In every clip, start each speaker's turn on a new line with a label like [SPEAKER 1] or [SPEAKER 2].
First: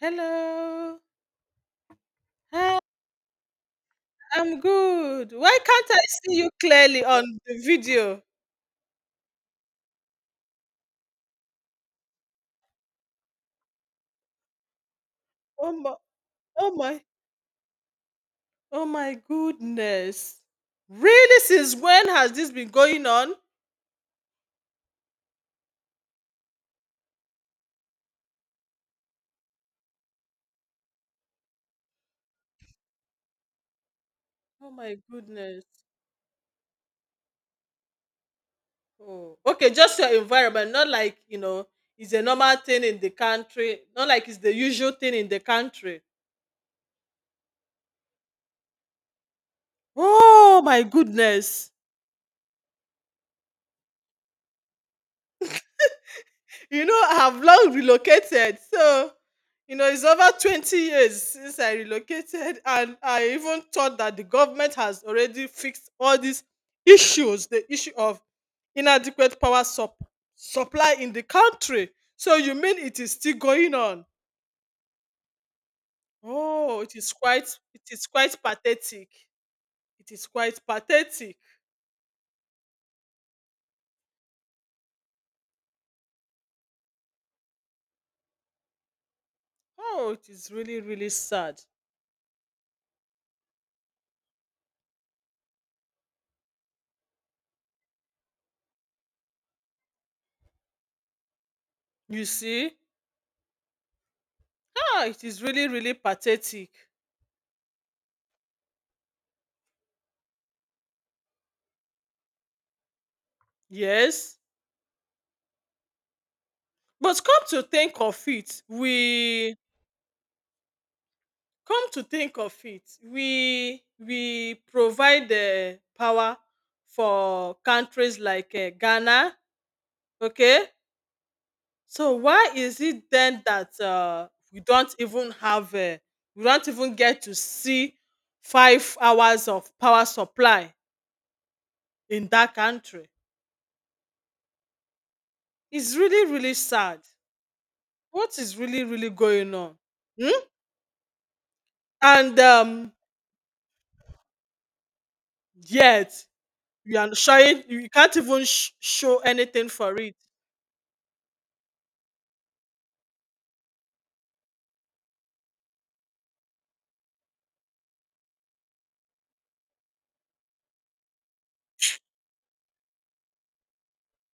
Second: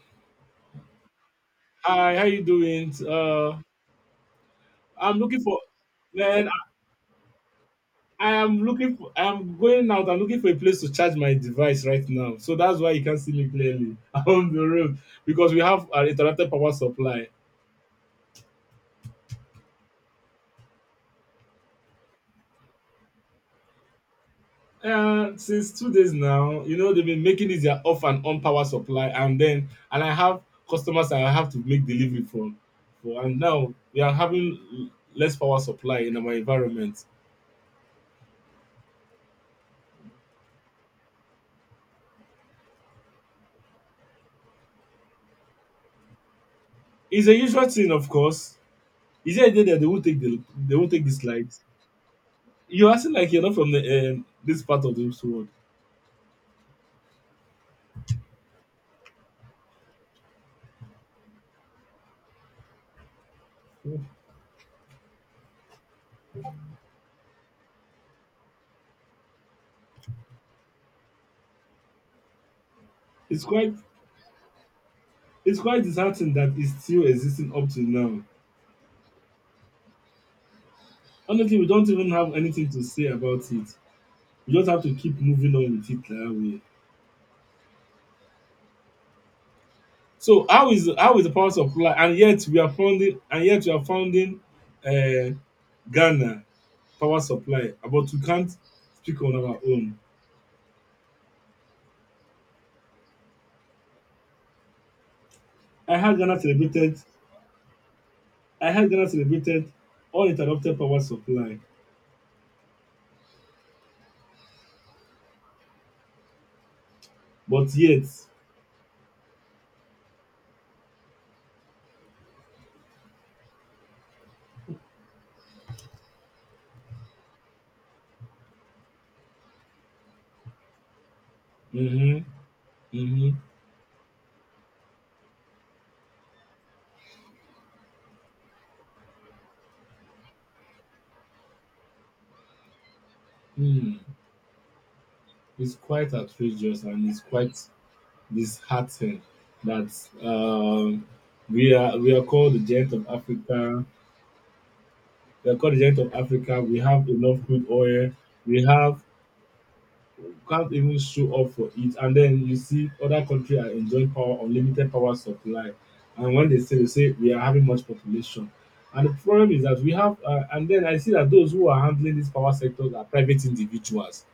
[SPEAKER 1] Hello.
[SPEAKER 2] Hi, how you
[SPEAKER 1] Hi,
[SPEAKER 2] doing?
[SPEAKER 1] I'm
[SPEAKER 2] I'm
[SPEAKER 1] good.
[SPEAKER 2] looking for,
[SPEAKER 1] Why can't I see
[SPEAKER 2] man. I
[SPEAKER 1] you clearly on the video?
[SPEAKER 2] I am looking for. I'm going out. I'm looking for a place to charge my device right now. So that's why you can't see me clearly. I'm on the road because we
[SPEAKER 1] Oh
[SPEAKER 2] have
[SPEAKER 1] my,
[SPEAKER 2] an interrupted
[SPEAKER 1] oh
[SPEAKER 2] power
[SPEAKER 1] my,
[SPEAKER 2] supply.
[SPEAKER 1] oh my goodness. Really, since when has this been going on?
[SPEAKER 2] Since 2 days now, they've been making it their off and on power supply, and then and I have customers I have to make delivery for, and now we are
[SPEAKER 1] Oh
[SPEAKER 2] having
[SPEAKER 1] my
[SPEAKER 2] less power
[SPEAKER 1] goodness.
[SPEAKER 2] supply in our environment.
[SPEAKER 1] Oh, okay, just your environment, not like, it's a normal thing in the country, not like it's the usual thing in the country.
[SPEAKER 2] It's a usual thing, of course. Is there a day that they will take the
[SPEAKER 1] Oh
[SPEAKER 2] they
[SPEAKER 1] my
[SPEAKER 2] will take this light?
[SPEAKER 1] goodness.
[SPEAKER 2] You're acting like you're not from the this part of this world.
[SPEAKER 1] You know, I've long relocated. So, you know, it's over 20 years since I relocated. And I even thought that the government has already fixed all these issues the issue of inadequate supply in the country. So, you mean it is still
[SPEAKER 2] It's quite
[SPEAKER 1] going on?
[SPEAKER 2] it's quite disheartening that it's
[SPEAKER 1] Oh,
[SPEAKER 2] still existing up to
[SPEAKER 1] it is
[SPEAKER 2] now.
[SPEAKER 1] quite pathetic. It is quite pathetic.
[SPEAKER 2] Honestly, we don't even have anything to say about it. We just have to keep moving on with it that way.
[SPEAKER 1] Oh, it
[SPEAKER 2] So
[SPEAKER 1] is
[SPEAKER 2] how
[SPEAKER 1] really,
[SPEAKER 2] is
[SPEAKER 1] really
[SPEAKER 2] how is the power
[SPEAKER 1] sad.
[SPEAKER 2] supply? And yet we are founding and yet we are founding uh, Ghana power supply, but we can't speak on our own.
[SPEAKER 1] You see? Ah, it is really, really
[SPEAKER 2] I had Ghana
[SPEAKER 1] pathetic.
[SPEAKER 2] celebrated. I had Ghana celebrated uninterrupted power supply,
[SPEAKER 1] Yes. But come to
[SPEAKER 2] but
[SPEAKER 1] think
[SPEAKER 2] yet.
[SPEAKER 1] of it, we we provide the power for countries like Ghana. Okay, so
[SPEAKER 2] Mm-hmm.
[SPEAKER 1] why is it
[SPEAKER 2] Mm-hmm.
[SPEAKER 1] then that we don't even have we don't even get to see 5 hours of power supply in that country?
[SPEAKER 2] Hmm, it's
[SPEAKER 1] It's
[SPEAKER 2] quite
[SPEAKER 1] really, really
[SPEAKER 2] outrageous
[SPEAKER 1] sad.
[SPEAKER 2] and it's quite
[SPEAKER 1] What is really really
[SPEAKER 2] disheartening
[SPEAKER 1] going on?
[SPEAKER 2] that
[SPEAKER 1] Hmm?
[SPEAKER 2] um, we are
[SPEAKER 1] And
[SPEAKER 2] called the giant of Africa. We are called the giant
[SPEAKER 1] yet
[SPEAKER 2] of Africa. We
[SPEAKER 1] you
[SPEAKER 2] have
[SPEAKER 1] are
[SPEAKER 2] enough
[SPEAKER 1] showing
[SPEAKER 2] crude
[SPEAKER 1] you
[SPEAKER 2] oil.
[SPEAKER 1] can't even
[SPEAKER 2] We have
[SPEAKER 1] show anything for it,
[SPEAKER 2] Can't even show up for it. And then you see other countries are enjoying power unlimited power supply. And when they say we are having much population. And the problem is that and then I see that those who are handling these power sectors are private individuals.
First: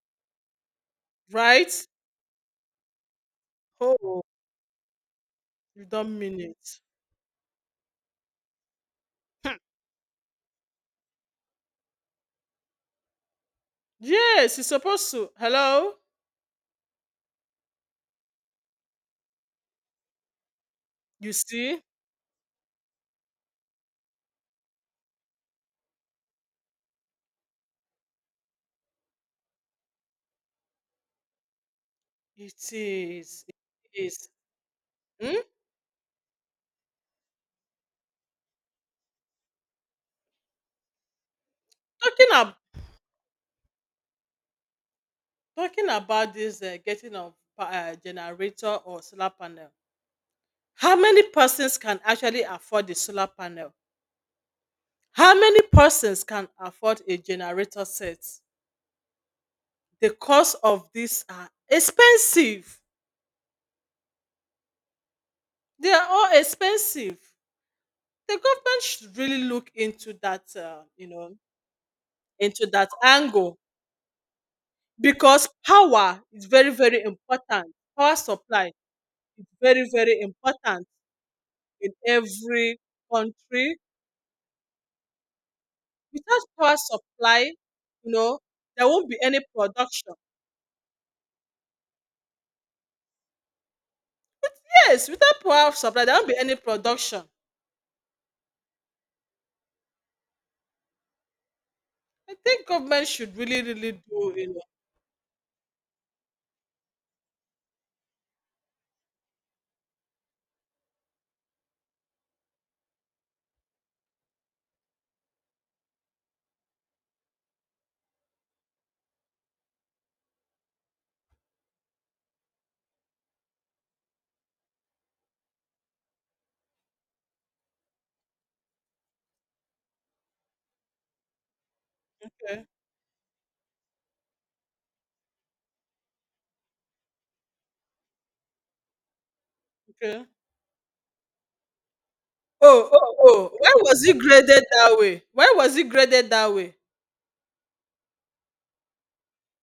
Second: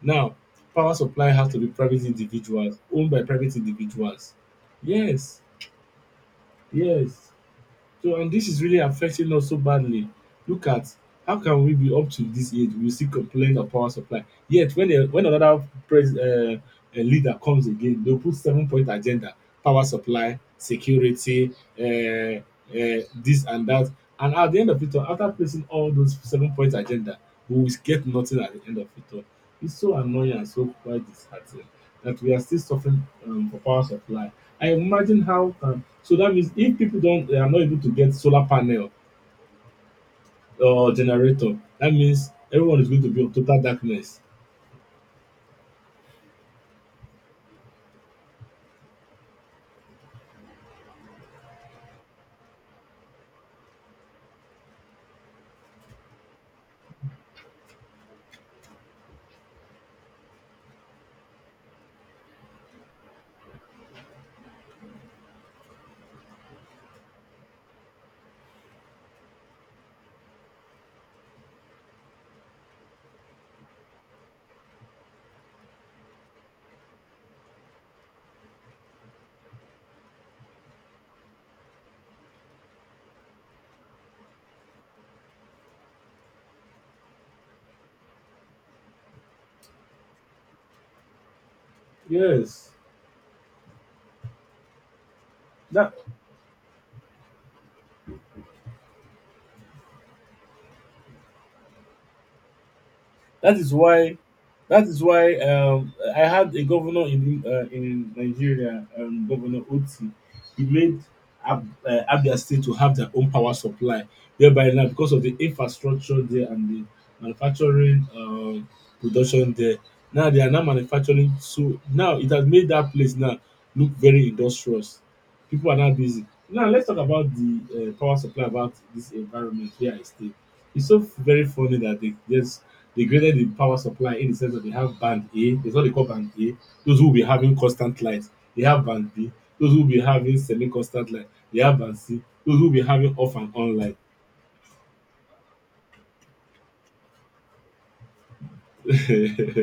[SPEAKER 2] Now, power supply has to be
[SPEAKER 1] right?
[SPEAKER 2] private individuals, owned by private
[SPEAKER 1] Oh,
[SPEAKER 2] individuals. Yes,
[SPEAKER 1] you don't mean it.
[SPEAKER 2] yes. So and this is really affecting us so
[SPEAKER 1] Hmm.
[SPEAKER 2] badly. Look at how can we be up to this age we still complain of power supply?
[SPEAKER 1] Yes, it's
[SPEAKER 2] Yet when a
[SPEAKER 1] supposed
[SPEAKER 2] when
[SPEAKER 1] to.
[SPEAKER 2] another
[SPEAKER 1] Hello?
[SPEAKER 2] pres a leader comes again, they'll put seven point agenda, power supply,
[SPEAKER 1] You
[SPEAKER 2] security,
[SPEAKER 1] see?
[SPEAKER 2] this and that. And at the end of it all, after placing all those seven point agenda, we will get nothing at the end of it all. It's so annoying and so quite disheartening that we are
[SPEAKER 1] It
[SPEAKER 2] still suffering
[SPEAKER 1] is. It
[SPEAKER 2] for power
[SPEAKER 1] is.
[SPEAKER 2] supply. I imagine
[SPEAKER 1] Hmm?
[SPEAKER 2] how. So that means if people don't, they are not able to get solar panel or generator, that means
[SPEAKER 1] Talking, ab-
[SPEAKER 2] everyone is going to be on total darkness.
[SPEAKER 1] talking about this getting a generator or solar panel, how many persons can actually afford the solar panel? How many persons can afford a generator set? The cost of these are expensive. They are all expensive. The government should really look into that into that angle, because power is very, very important. Power supply is very, very important in every country. Without power supply, you know there won't be any production.
[SPEAKER 2] Yes,
[SPEAKER 1] Yes, without power
[SPEAKER 2] that
[SPEAKER 1] supply there won't be any production. I think government should
[SPEAKER 2] That
[SPEAKER 1] really,
[SPEAKER 2] is
[SPEAKER 1] really
[SPEAKER 2] why
[SPEAKER 1] do you know
[SPEAKER 2] that is why I had a governor in Nigeria, Governor Oti. He made Abia State to have their own power supply. Thereby now, because of the infrastructure there and the manufacturing production there, now they are now manufacturing. So now it has made that place now look very industrious. People are now busy. Now let's talk about the power supply about this environment where I stay. It's so very funny that
[SPEAKER 1] Okay.
[SPEAKER 2] they graded the power supply in the sense that they have band A. That's what they call band A, those who will be having constant light. They have band B, those who will be
[SPEAKER 1] Okay,
[SPEAKER 2] having semi-constant light. They have band C, those who will be
[SPEAKER 1] oh,
[SPEAKER 2] having
[SPEAKER 1] oh,
[SPEAKER 2] off and
[SPEAKER 1] oh, why
[SPEAKER 2] on light.
[SPEAKER 1] was it graded that way? Why was it graded that way?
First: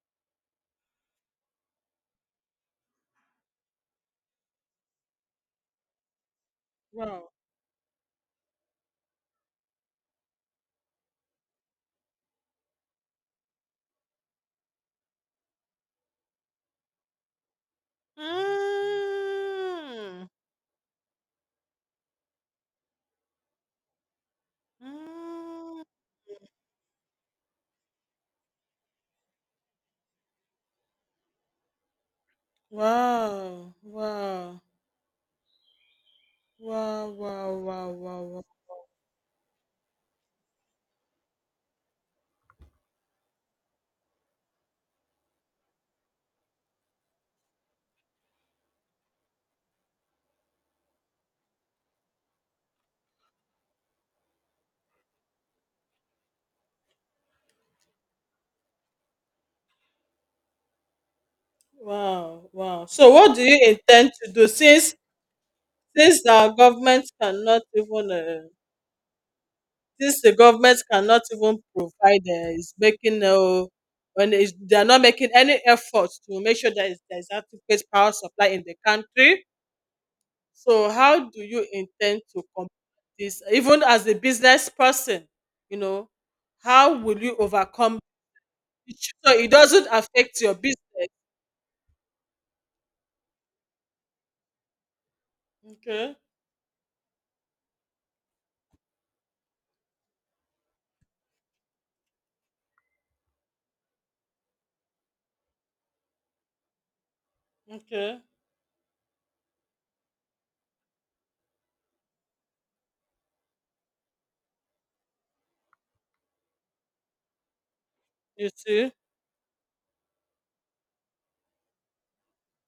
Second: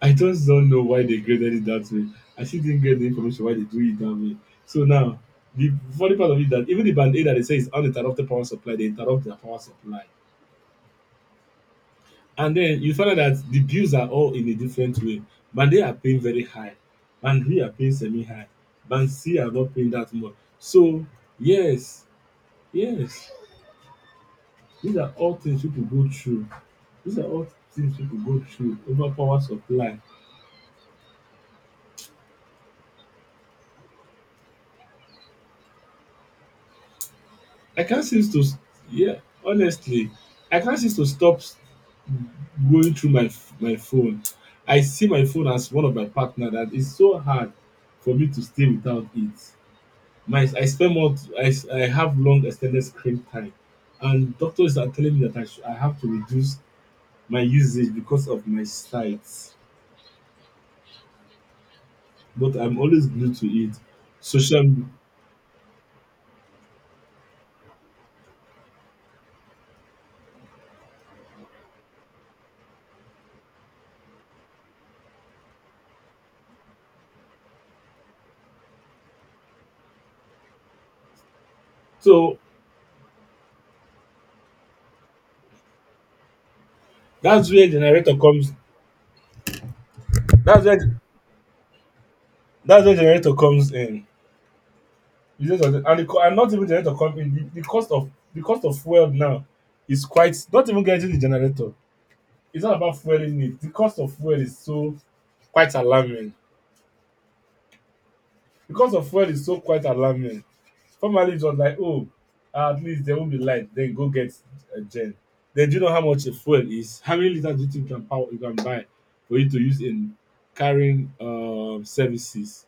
[SPEAKER 2] I just don't know why they graded it that way. I still didn't get the information why they do it that way. So now, the funny part of it is that even the band A
[SPEAKER 1] Wow.
[SPEAKER 2] that they say is uninterrupted power supply, they interrupt their power supply. And then you find out that the bills are all in a different way. Band-A are paying very high, Band-B are paying semi-high, Band-C are not paying that
[SPEAKER 1] Mm.
[SPEAKER 2] much. So yes, yes, these are all things people
[SPEAKER 1] Mm.
[SPEAKER 2] go through. These are all things people go through over power supply.
[SPEAKER 1] Wow, wow, wow, wow,
[SPEAKER 2] I
[SPEAKER 1] wow,
[SPEAKER 2] can't seem
[SPEAKER 1] wow,
[SPEAKER 2] to
[SPEAKER 1] wow,
[SPEAKER 2] s- Yeah, honestly, I can't seem to stop going through my phone. I see my phone as one of my partner that is so hard for me to stay without it. My I spend more t- I, s- I have long extended screen time, and doctors are telling me that I have to reduce my usage because of my sight,
[SPEAKER 1] wow,
[SPEAKER 2] but I'm
[SPEAKER 1] wow.
[SPEAKER 2] always
[SPEAKER 1] So, what
[SPEAKER 2] glued
[SPEAKER 1] do
[SPEAKER 2] to
[SPEAKER 1] you
[SPEAKER 2] it
[SPEAKER 1] intend to do
[SPEAKER 2] social me-
[SPEAKER 1] since our government cannot even since the government cannot even provide is making no when is, they are not making any effort to make sure that there is adequate power supply in the country? So how do you intend
[SPEAKER 2] so
[SPEAKER 1] to combat this even as a business person, you know, how will you
[SPEAKER 2] that's where
[SPEAKER 1] overcome
[SPEAKER 2] generator comes
[SPEAKER 1] it so it doesn't affect your
[SPEAKER 2] that's
[SPEAKER 1] business?
[SPEAKER 2] where that's where generator comes in. You just have and
[SPEAKER 1] Okay,
[SPEAKER 2] and not even generator comes in the cost of fuel now is quite not even getting the generator. It's not about fueling it. Quite alarming
[SPEAKER 1] okay.
[SPEAKER 2] the cost of fuel is so quite alarming. Formerly, it was like, oh, at least there won't be light. Then go get a gen. Then do you know how much a fuel is? How many liters do you think you
[SPEAKER 1] You
[SPEAKER 2] can buy
[SPEAKER 1] see?
[SPEAKER 2] for you to use in carrying services?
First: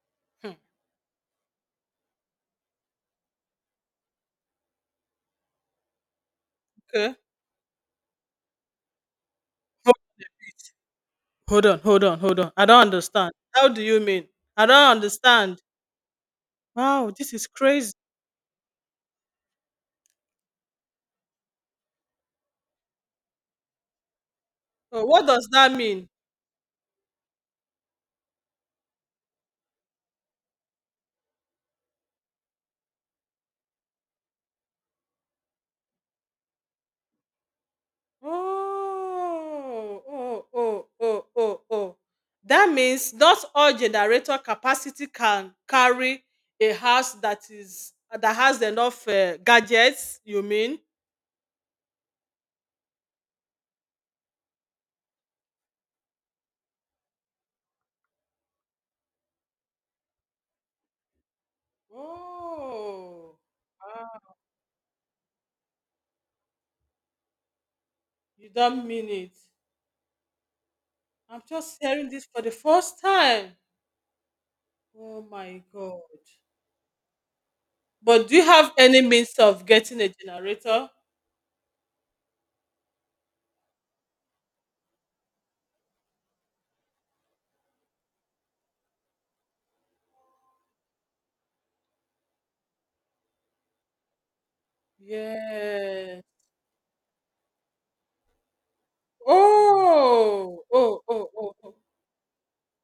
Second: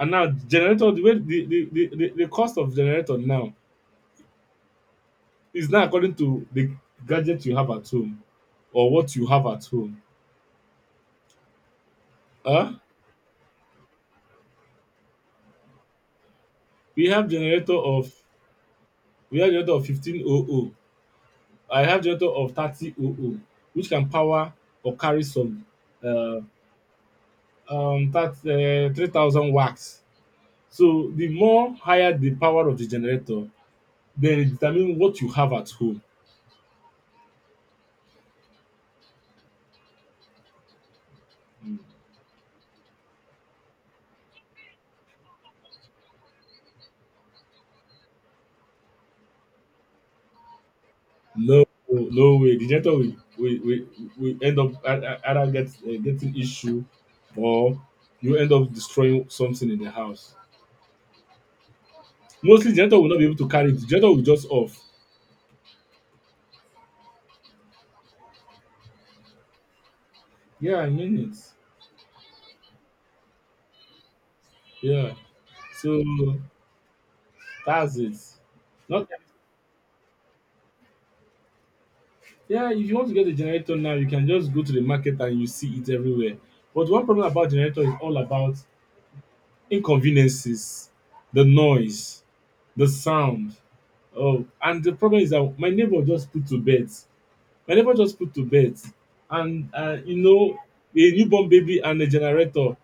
[SPEAKER 2] And now
[SPEAKER 1] Hmm.
[SPEAKER 2] generator, the way the cost of generator now is now according to the
[SPEAKER 1] Okay.
[SPEAKER 2] gadget you have at home or what you have at
[SPEAKER 1] Ho-
[SPEAKER 2] home.
[SPEAKER 1] Hold on, hold on, hold on. I
[SPEAKER 2] Huh?
[SPEAKER 1] don't understand. How do you mean? I don't understand.
[SPEAKER 2] We
[SPEAKER 1] Wow,
[SPEAKER 2] have
[SPEAKER 1] this is
[SPEAKER 2] generator
[SPEAKER 1] crazy.
[SPEAKER 2] of we have generator of 1500. I have generator of 3000, which can power or carry
[SPEAKER 1] What does
[SPEAKER 2] some
[SPEAKER 1] that mean?
[SPEAKER 2] uh, that 3000 watts. So the more higher the power of the generator, then it determine what you have at home.
[SPEAKER 1] Oh, oh, oh, oh, oh, oh, oh. That means not all generator capacity can carry a house that has enough gadgets. You mean?
[SPEAKER 2] No, no way the generator will will will, will end up either getting issue, or you end up destroying something in the house. Mostly generator will not be able
[SPEAKER 1] Oh,
[SPEAKER 2] to carry it. The generator will
[SPEAKER 1] ah,
[SPEAKER 2] just off.
[SPEAKER 1] you don't mean it.
[SPEAKER 2] Yeah, I mean it.
[SPEAKER 1] I'm just hearing this for the first time.
[SPEAKER 2] Yeah,
[SPEAKER 1] Oh my god!
[SPEAKER 2] so that's it.
[SPEAKER 1] But do you have any
[SPEAKER 2] Not.
[SPEAKER 1] means of getting a generator?
[SPEAKER 2] Yeah, if you want to get a generator now, you can just go to the market and you see it everywhere. But one problem about generator is all about inconveniences, the noise, the sound. Oh, and the problem is that my neighbor
[SPEAKER 1] Yes.
[SPEAKER 2] just put to bed. My neighbor just put to bed, and
[SPEAKER 1] Oh, oh,
[SPEAKER 2] a
[SPEAKER 1] oh,
[SPEAKER 2] newborn
[SPEAKER 1] oh, oh.
[SPEAKER 2] baby and a generator.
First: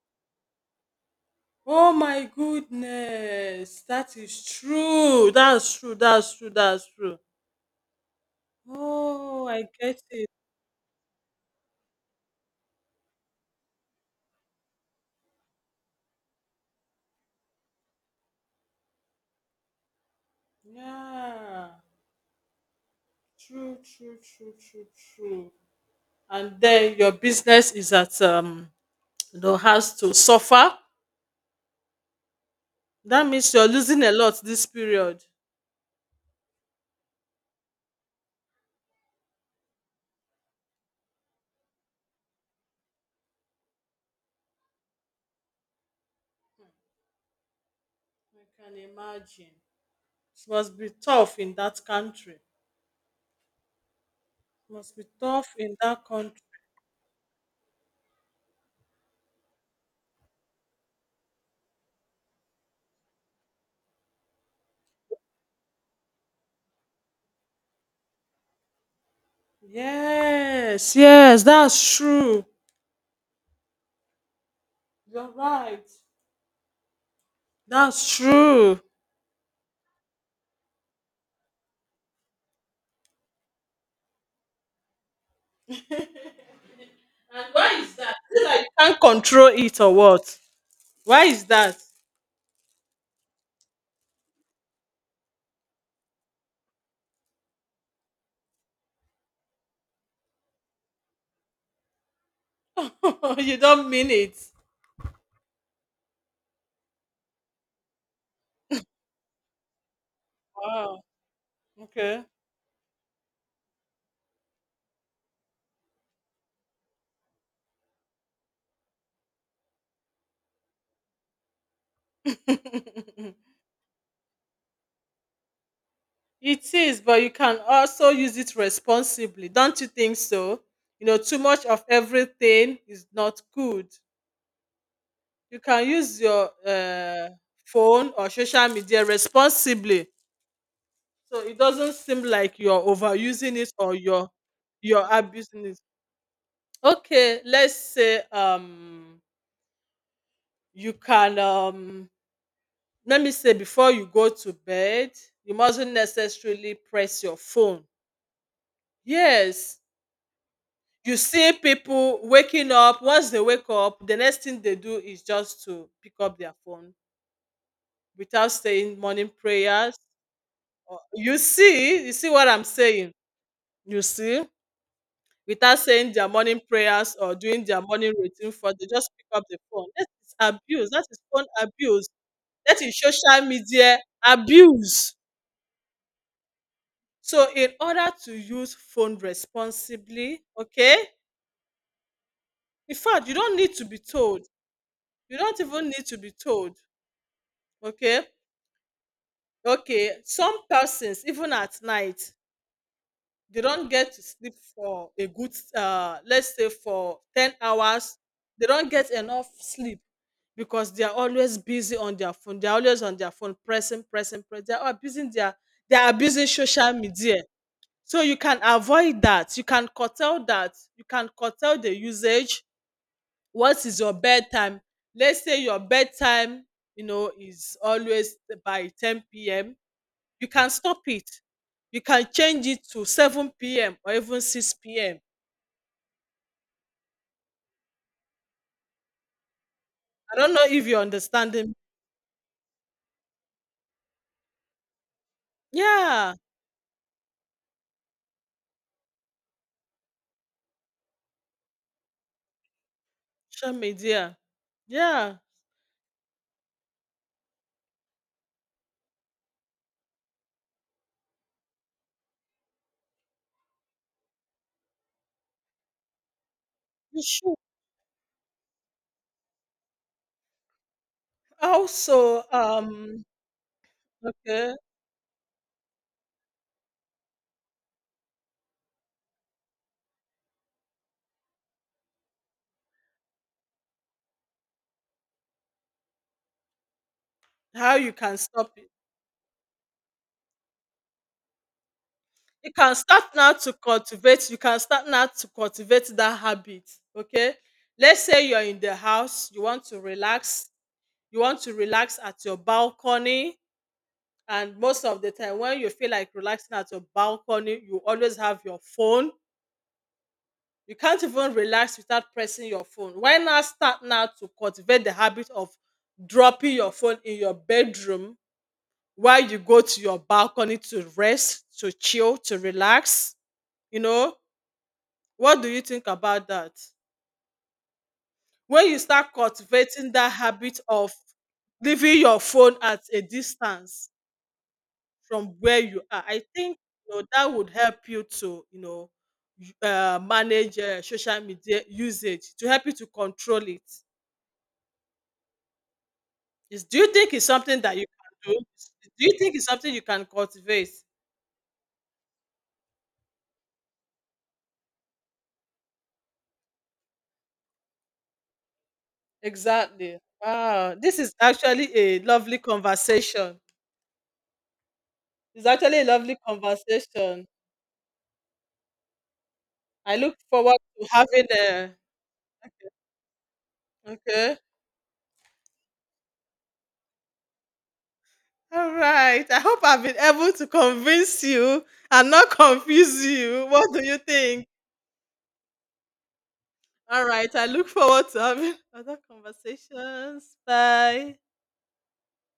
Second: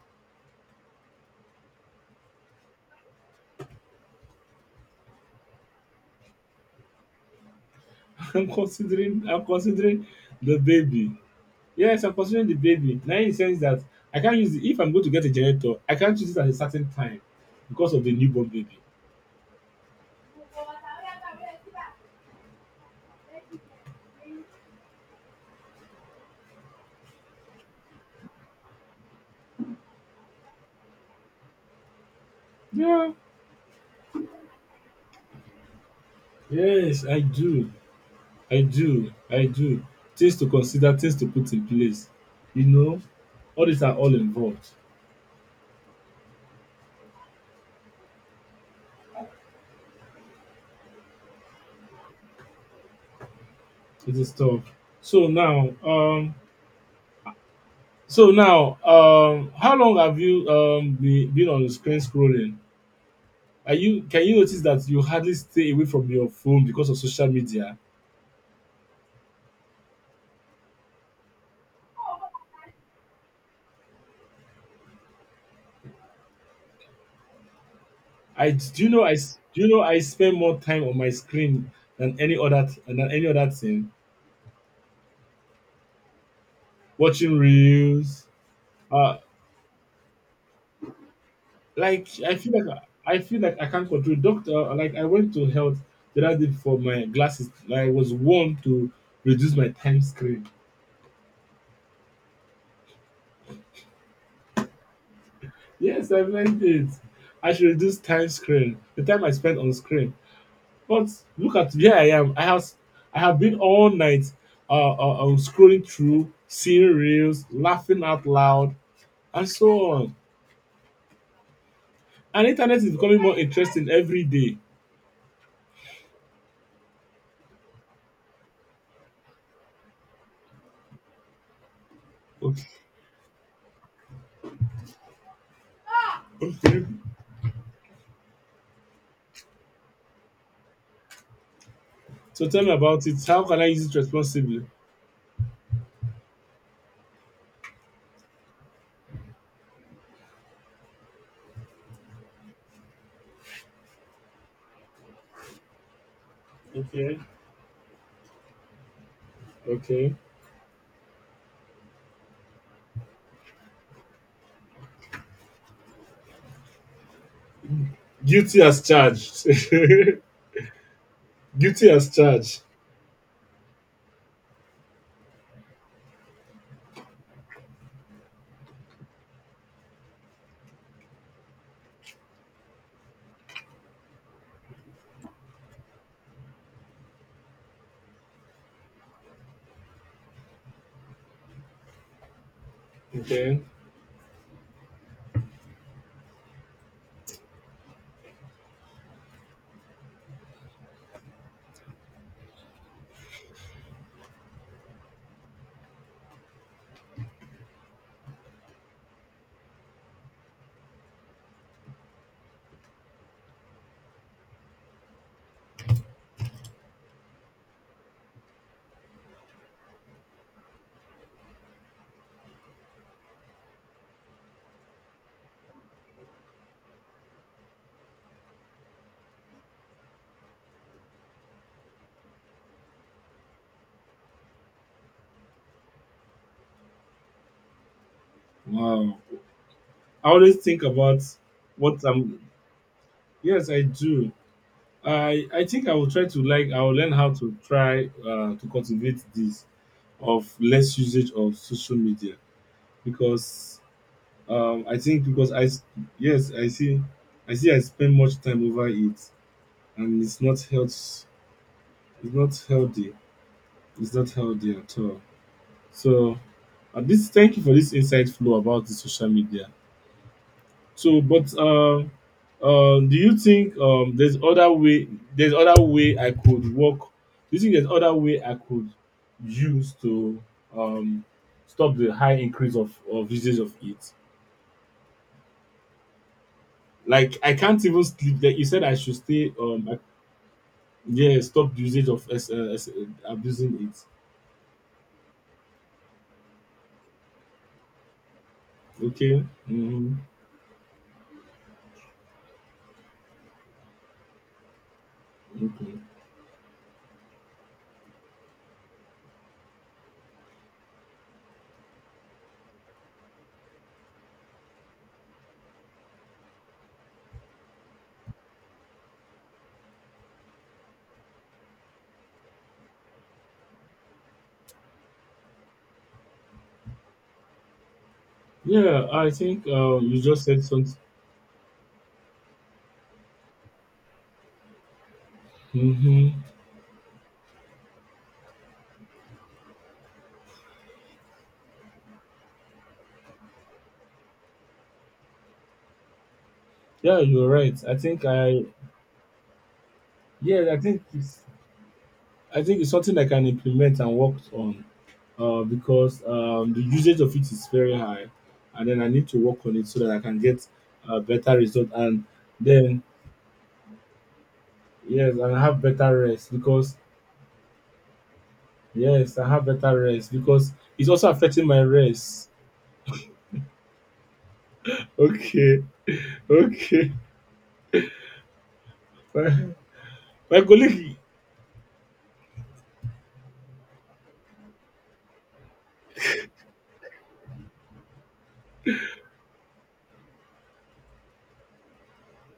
[SPEAKER 1] Oh my goodness, that is true. That's true. That's true. That's true.
[SPEAKER 2] I'm considering. I'm
[SPEAKER 1] Oh, I get
[SPEAKER 2] considering
[SPEAKER 1] it.
[SPEAKER 2] the baby. Yes, I'm considering the baby. Now in the sense that I can't use it. If I'm going to get a generator, I can't use it at a certain time because of the newborn baby.
[SPEAKER 1] Yeah, true, true, true, true, true. And then your business is at you know, has to suffer.
[SPEAKER 2] Yeah.
[SPEAKER 1] That means you're losing a lot this period.
[SPEAKER 2] Yes, I do. I do. I do. Things to consider, things to put in place. You know, all these are all involved.
[SPEAKER 1] I can imagine. It must be tough in that country.
[SPEAKER 2] It is tough.
[SPEAKER 1] Must be
[SPEAKER 2] So
[SPEAKER 1] tough
[SPEAKER 2] now,
[SPEAKER 1] in that
[SPEAKER 2] um,
[SPEAKER 1] country.
[SPEAKER 2] how long have you been, on the screen scrolling? Are you Can you notice that you hardly stay away from your phone because of social media?
[SPEAKER 1] Yes, yes, that's true. You're right. That's
[SPEAKER 2] I
[SPEAKER 1] true.
[SPEAKER 2] do Do you know I spend more time on my screen than than any other thing, watching
[SPEAKER 1] And why is that?
[SPEAKER 2] reels,
[SPEAKER 1] Is it like you can't
[SPEAKER 2] uh,
[SPEAKER 1] control it or what? Why is that?
[SPEAKER 2] like I feel like I can't control, doctor. Like I went to health the other day for my glasses. I was warned to reduce my time screen.
[SPEAKER 1] You don't mean it.
[SPEAKER 2] Yes, I meant it. I should reduce time screen, the time I spend on screen.
[SPEAKER 1] Wow.
[SPEAKER 2] But look at where I
[SPEAKER 1] Okay.
[SPEAKER 2] am. I have been all night scrolling through, seeing reels, laughing out loud, and so on. And internet is becoming more interesting every day.
[SPEAKER 1] It is, but you can also use it responsibly. Don't you think so? You know, too much of
[SPEAKER 2] Okay.
[SPEAKER 1] everything is not good. You can use your phone or social media responsibly. So it doesn't seem
[SPEAKER 2] So
[SPEAKER 1] like
[SPEAKER 2] tell me
[SPEAKER 1] you're
[SPEAKER 2] about it. How
[SPEAKER 1] overusing
[SPEAKER 2] can I
[SPEAKER 1] it
[SPEAKER 2] use it
[SPEAKER 1] or
[SPEAKER 2] responsibly?
[SPEAKER 1] you're abusing it. Okay, let's say you can let me say before you go to bed, you mustn't necessarily
[SPEAKER 2] Okay.
[SPEAKER 1] press your phone. Yes.
[SPEAKER 2] Okay.
[SPEAKER 1] You see people waking up, once they wake up, the next thing they do is just to pick up their phone without
[SPEAKER 2] Guilty as
[SPEAKER 1] saying morning
[SPEAKER 2] charged.
[SPEAKER 1] prayers.
[SPEAKER 2] Guilty as
[SPEAKER 1] You see what
[SPEAKER 2] charged.
[SPEAKER 1] I'm saying? You see? Without saying their morning prayers or doing their morning routine, for they just pick up the phone. That is abuse. That is phone abuse. That is social media abuse. So in order to use phone responsibly, okay? In fact, you don't
[SPEAKER 2] Okay.
[SPEAKER 1] need to be told. You don't even need to be told, okay? Okay, some persons, even at night, they don't get to sleep for a good, let's say for 10 hours. They don't get enough sleep because they are always busy on their phone. They are always on their phone, pressing, pressing, pressing. They are abusing social media. So you can avoid that. You can curtail that. You can curtail the usage. What is your bedtime? Let's say your bedtime, you know, is always by 10 p.m. You can stop it. You can change it to 7 p.m. or even 6 p.m.
[SPEAKER 2] Wow. I
[SPEAKER 1] I don't
[SPEAKER 2] always
[SPEAKER 1] know
[SPEAKER 2] think
[SPEAKER 1] if you're
[SPEAKER 2] about
[SPEAKER 1] understanding.
[SPEAKER 2] what I'm. Yes, I do. I think I will try
[SPEAKER 1] Yeah,
[SPEAKER 2] to like. I will learn how to try to cultivate this of less usage of social media
[SPEAKER 1] social
[SPEAKER 2] because
[SPEAKER 1] media.
[SPEAKER 2] I think
[SPEAKER 1] Yeah,
[SPEAKER 2] yes, I see I spend much time over it, and not healthy it's not healthy at all. So
[SPEAKER 1] you
[SPEAKER 2] this
[SPEAKER 1] should.
[SPEAKER 2] thank you for this insight flow about the social media. So, but
[SPEAKER 1] Also,
[SPEAKER 2] do you think there's other
[SPEAKER 1] okay,
[SPEAKER 2] way? There's other way I could work. Do you think there's other way I could use to um, stop the high increase of usage of it? Like I can't
[SPEAKER 1] how
[SPEAKER 2] even
[SPEAKER 1] you
[SPEAKER 2] sleep.
[SPEAKER 1] can
[SPEAKER 2] Like you
[SPEAKER 1] stop.
[SPEAKER 2] said, I should stay. I, yeah, stop the usage of
[SPEAKER 1] You can start now to
[SPEAKER 2] Abusing it.
[SPEAKER 1] cultivate, you can start now to cultivate that habit, okay? Let's say you're in the
[SPEAKER 2] Okay.
[SPEAKER 1] house, you want to
[SPEAKER 2] Mm-hmm.
[SPEAKER 1] relax, you want to relax at your balcony, and most of the time when you
[SPEAKER 2] Okay.
[SPEAKER 1] feel like relaxing at your balcony, you always have your phone. You can't even relax without pressing your phone. Why not start now to cultivate the habit of dropping your phone in your bedroom while you go to your balcony to rest, to chill, to relax, you know? What do you think about that? When you
[SPEAKER 2] Yeah, I
[SPEAKER 1] start
[SPEAKER 2] think
[SPEAKER 1] cultivating
[SPEAKER 2] you
[SPEAKER 1] that
[SPEAKER 2] just said
[SPEAKER 1] habit
[SPEAKER 2] something.
[SPEAKER 1] of leaving your phone at a distance from where you are,
[SPEAKER 2] Hmm.
[SPEAKER 1] I think, you know, that would help you to, you know, manage social media usage, to help you to control it. Is Do you
[SPEAKER 2] Yeah,
[SPEAKER 1] think it's
[SPEAKER 2] you're
[SPEAKER 1] something
[SPEAKER 2] right. I
[SPEAKER 1] that you
[SPEAKER 2] think
[SPEAKER 1] can do?
[SPEAKER 2] I
[SPEAKER 1] Do you think it's something you can
[SPEAKER 2] yeah, I
[SPEAKER 1] cultivate?
[SPEAKER 2] think it's I think it's something I can implement and work on because the usage of it is very high, and then I need to work on it so that I
[SPEAKER 1] Exactly.
[SPEAKER 2] can get
[SPEAKER 1] Wow, this
[SPEAKER 2] a
[SPEAKER 1] is
[SPEAKER 2] better result,
[SPEAKER 1] actually a
[SPEAKER 2] and
[SPEAKER 1] lovely
[SPEAKER 2] then
[SPEAKER 1] conversation.
[SPEAKER 2] yes, and I
[SPEAKER 1] It's
[SPEAKER 2] have
[SPEAKER 1] actually a
[SPEAKER 2] better
[SPEAKER 1] lovely
[SPEAKER 2] rest because
[SPEAKER 1] conversation.
[SPEAKER 2] yes, I have better
[SPEAKER 1] I
[SPEAKER 2] rest
[SPEAKER 1] look
[SPEAKER 2] because
[SPEAKER 1] forward
[SPEAKER 2] it's
[SPEAKER 1] to
[SPEAKER 2] also
[SPEAKER 1] having
[SPEAKER 2] affecting my
[SPEAKER 1] a—
[SPEAKER 2] rest.
[SPEAKER 1] Okay.
[SPEAKER 2] Okay, okay.
[SPEAKER 1] All right. I
[SPEAKER 2] My,
[SPEAKER 1] hope I've been able
[SPEAKER 2] my
[SPEAKER 1] to
[SPEAKER 2] colleague
[SPEAKER 1] convince you and not confuse you. What do you think? All right. I look forward to having other conversations. Bye.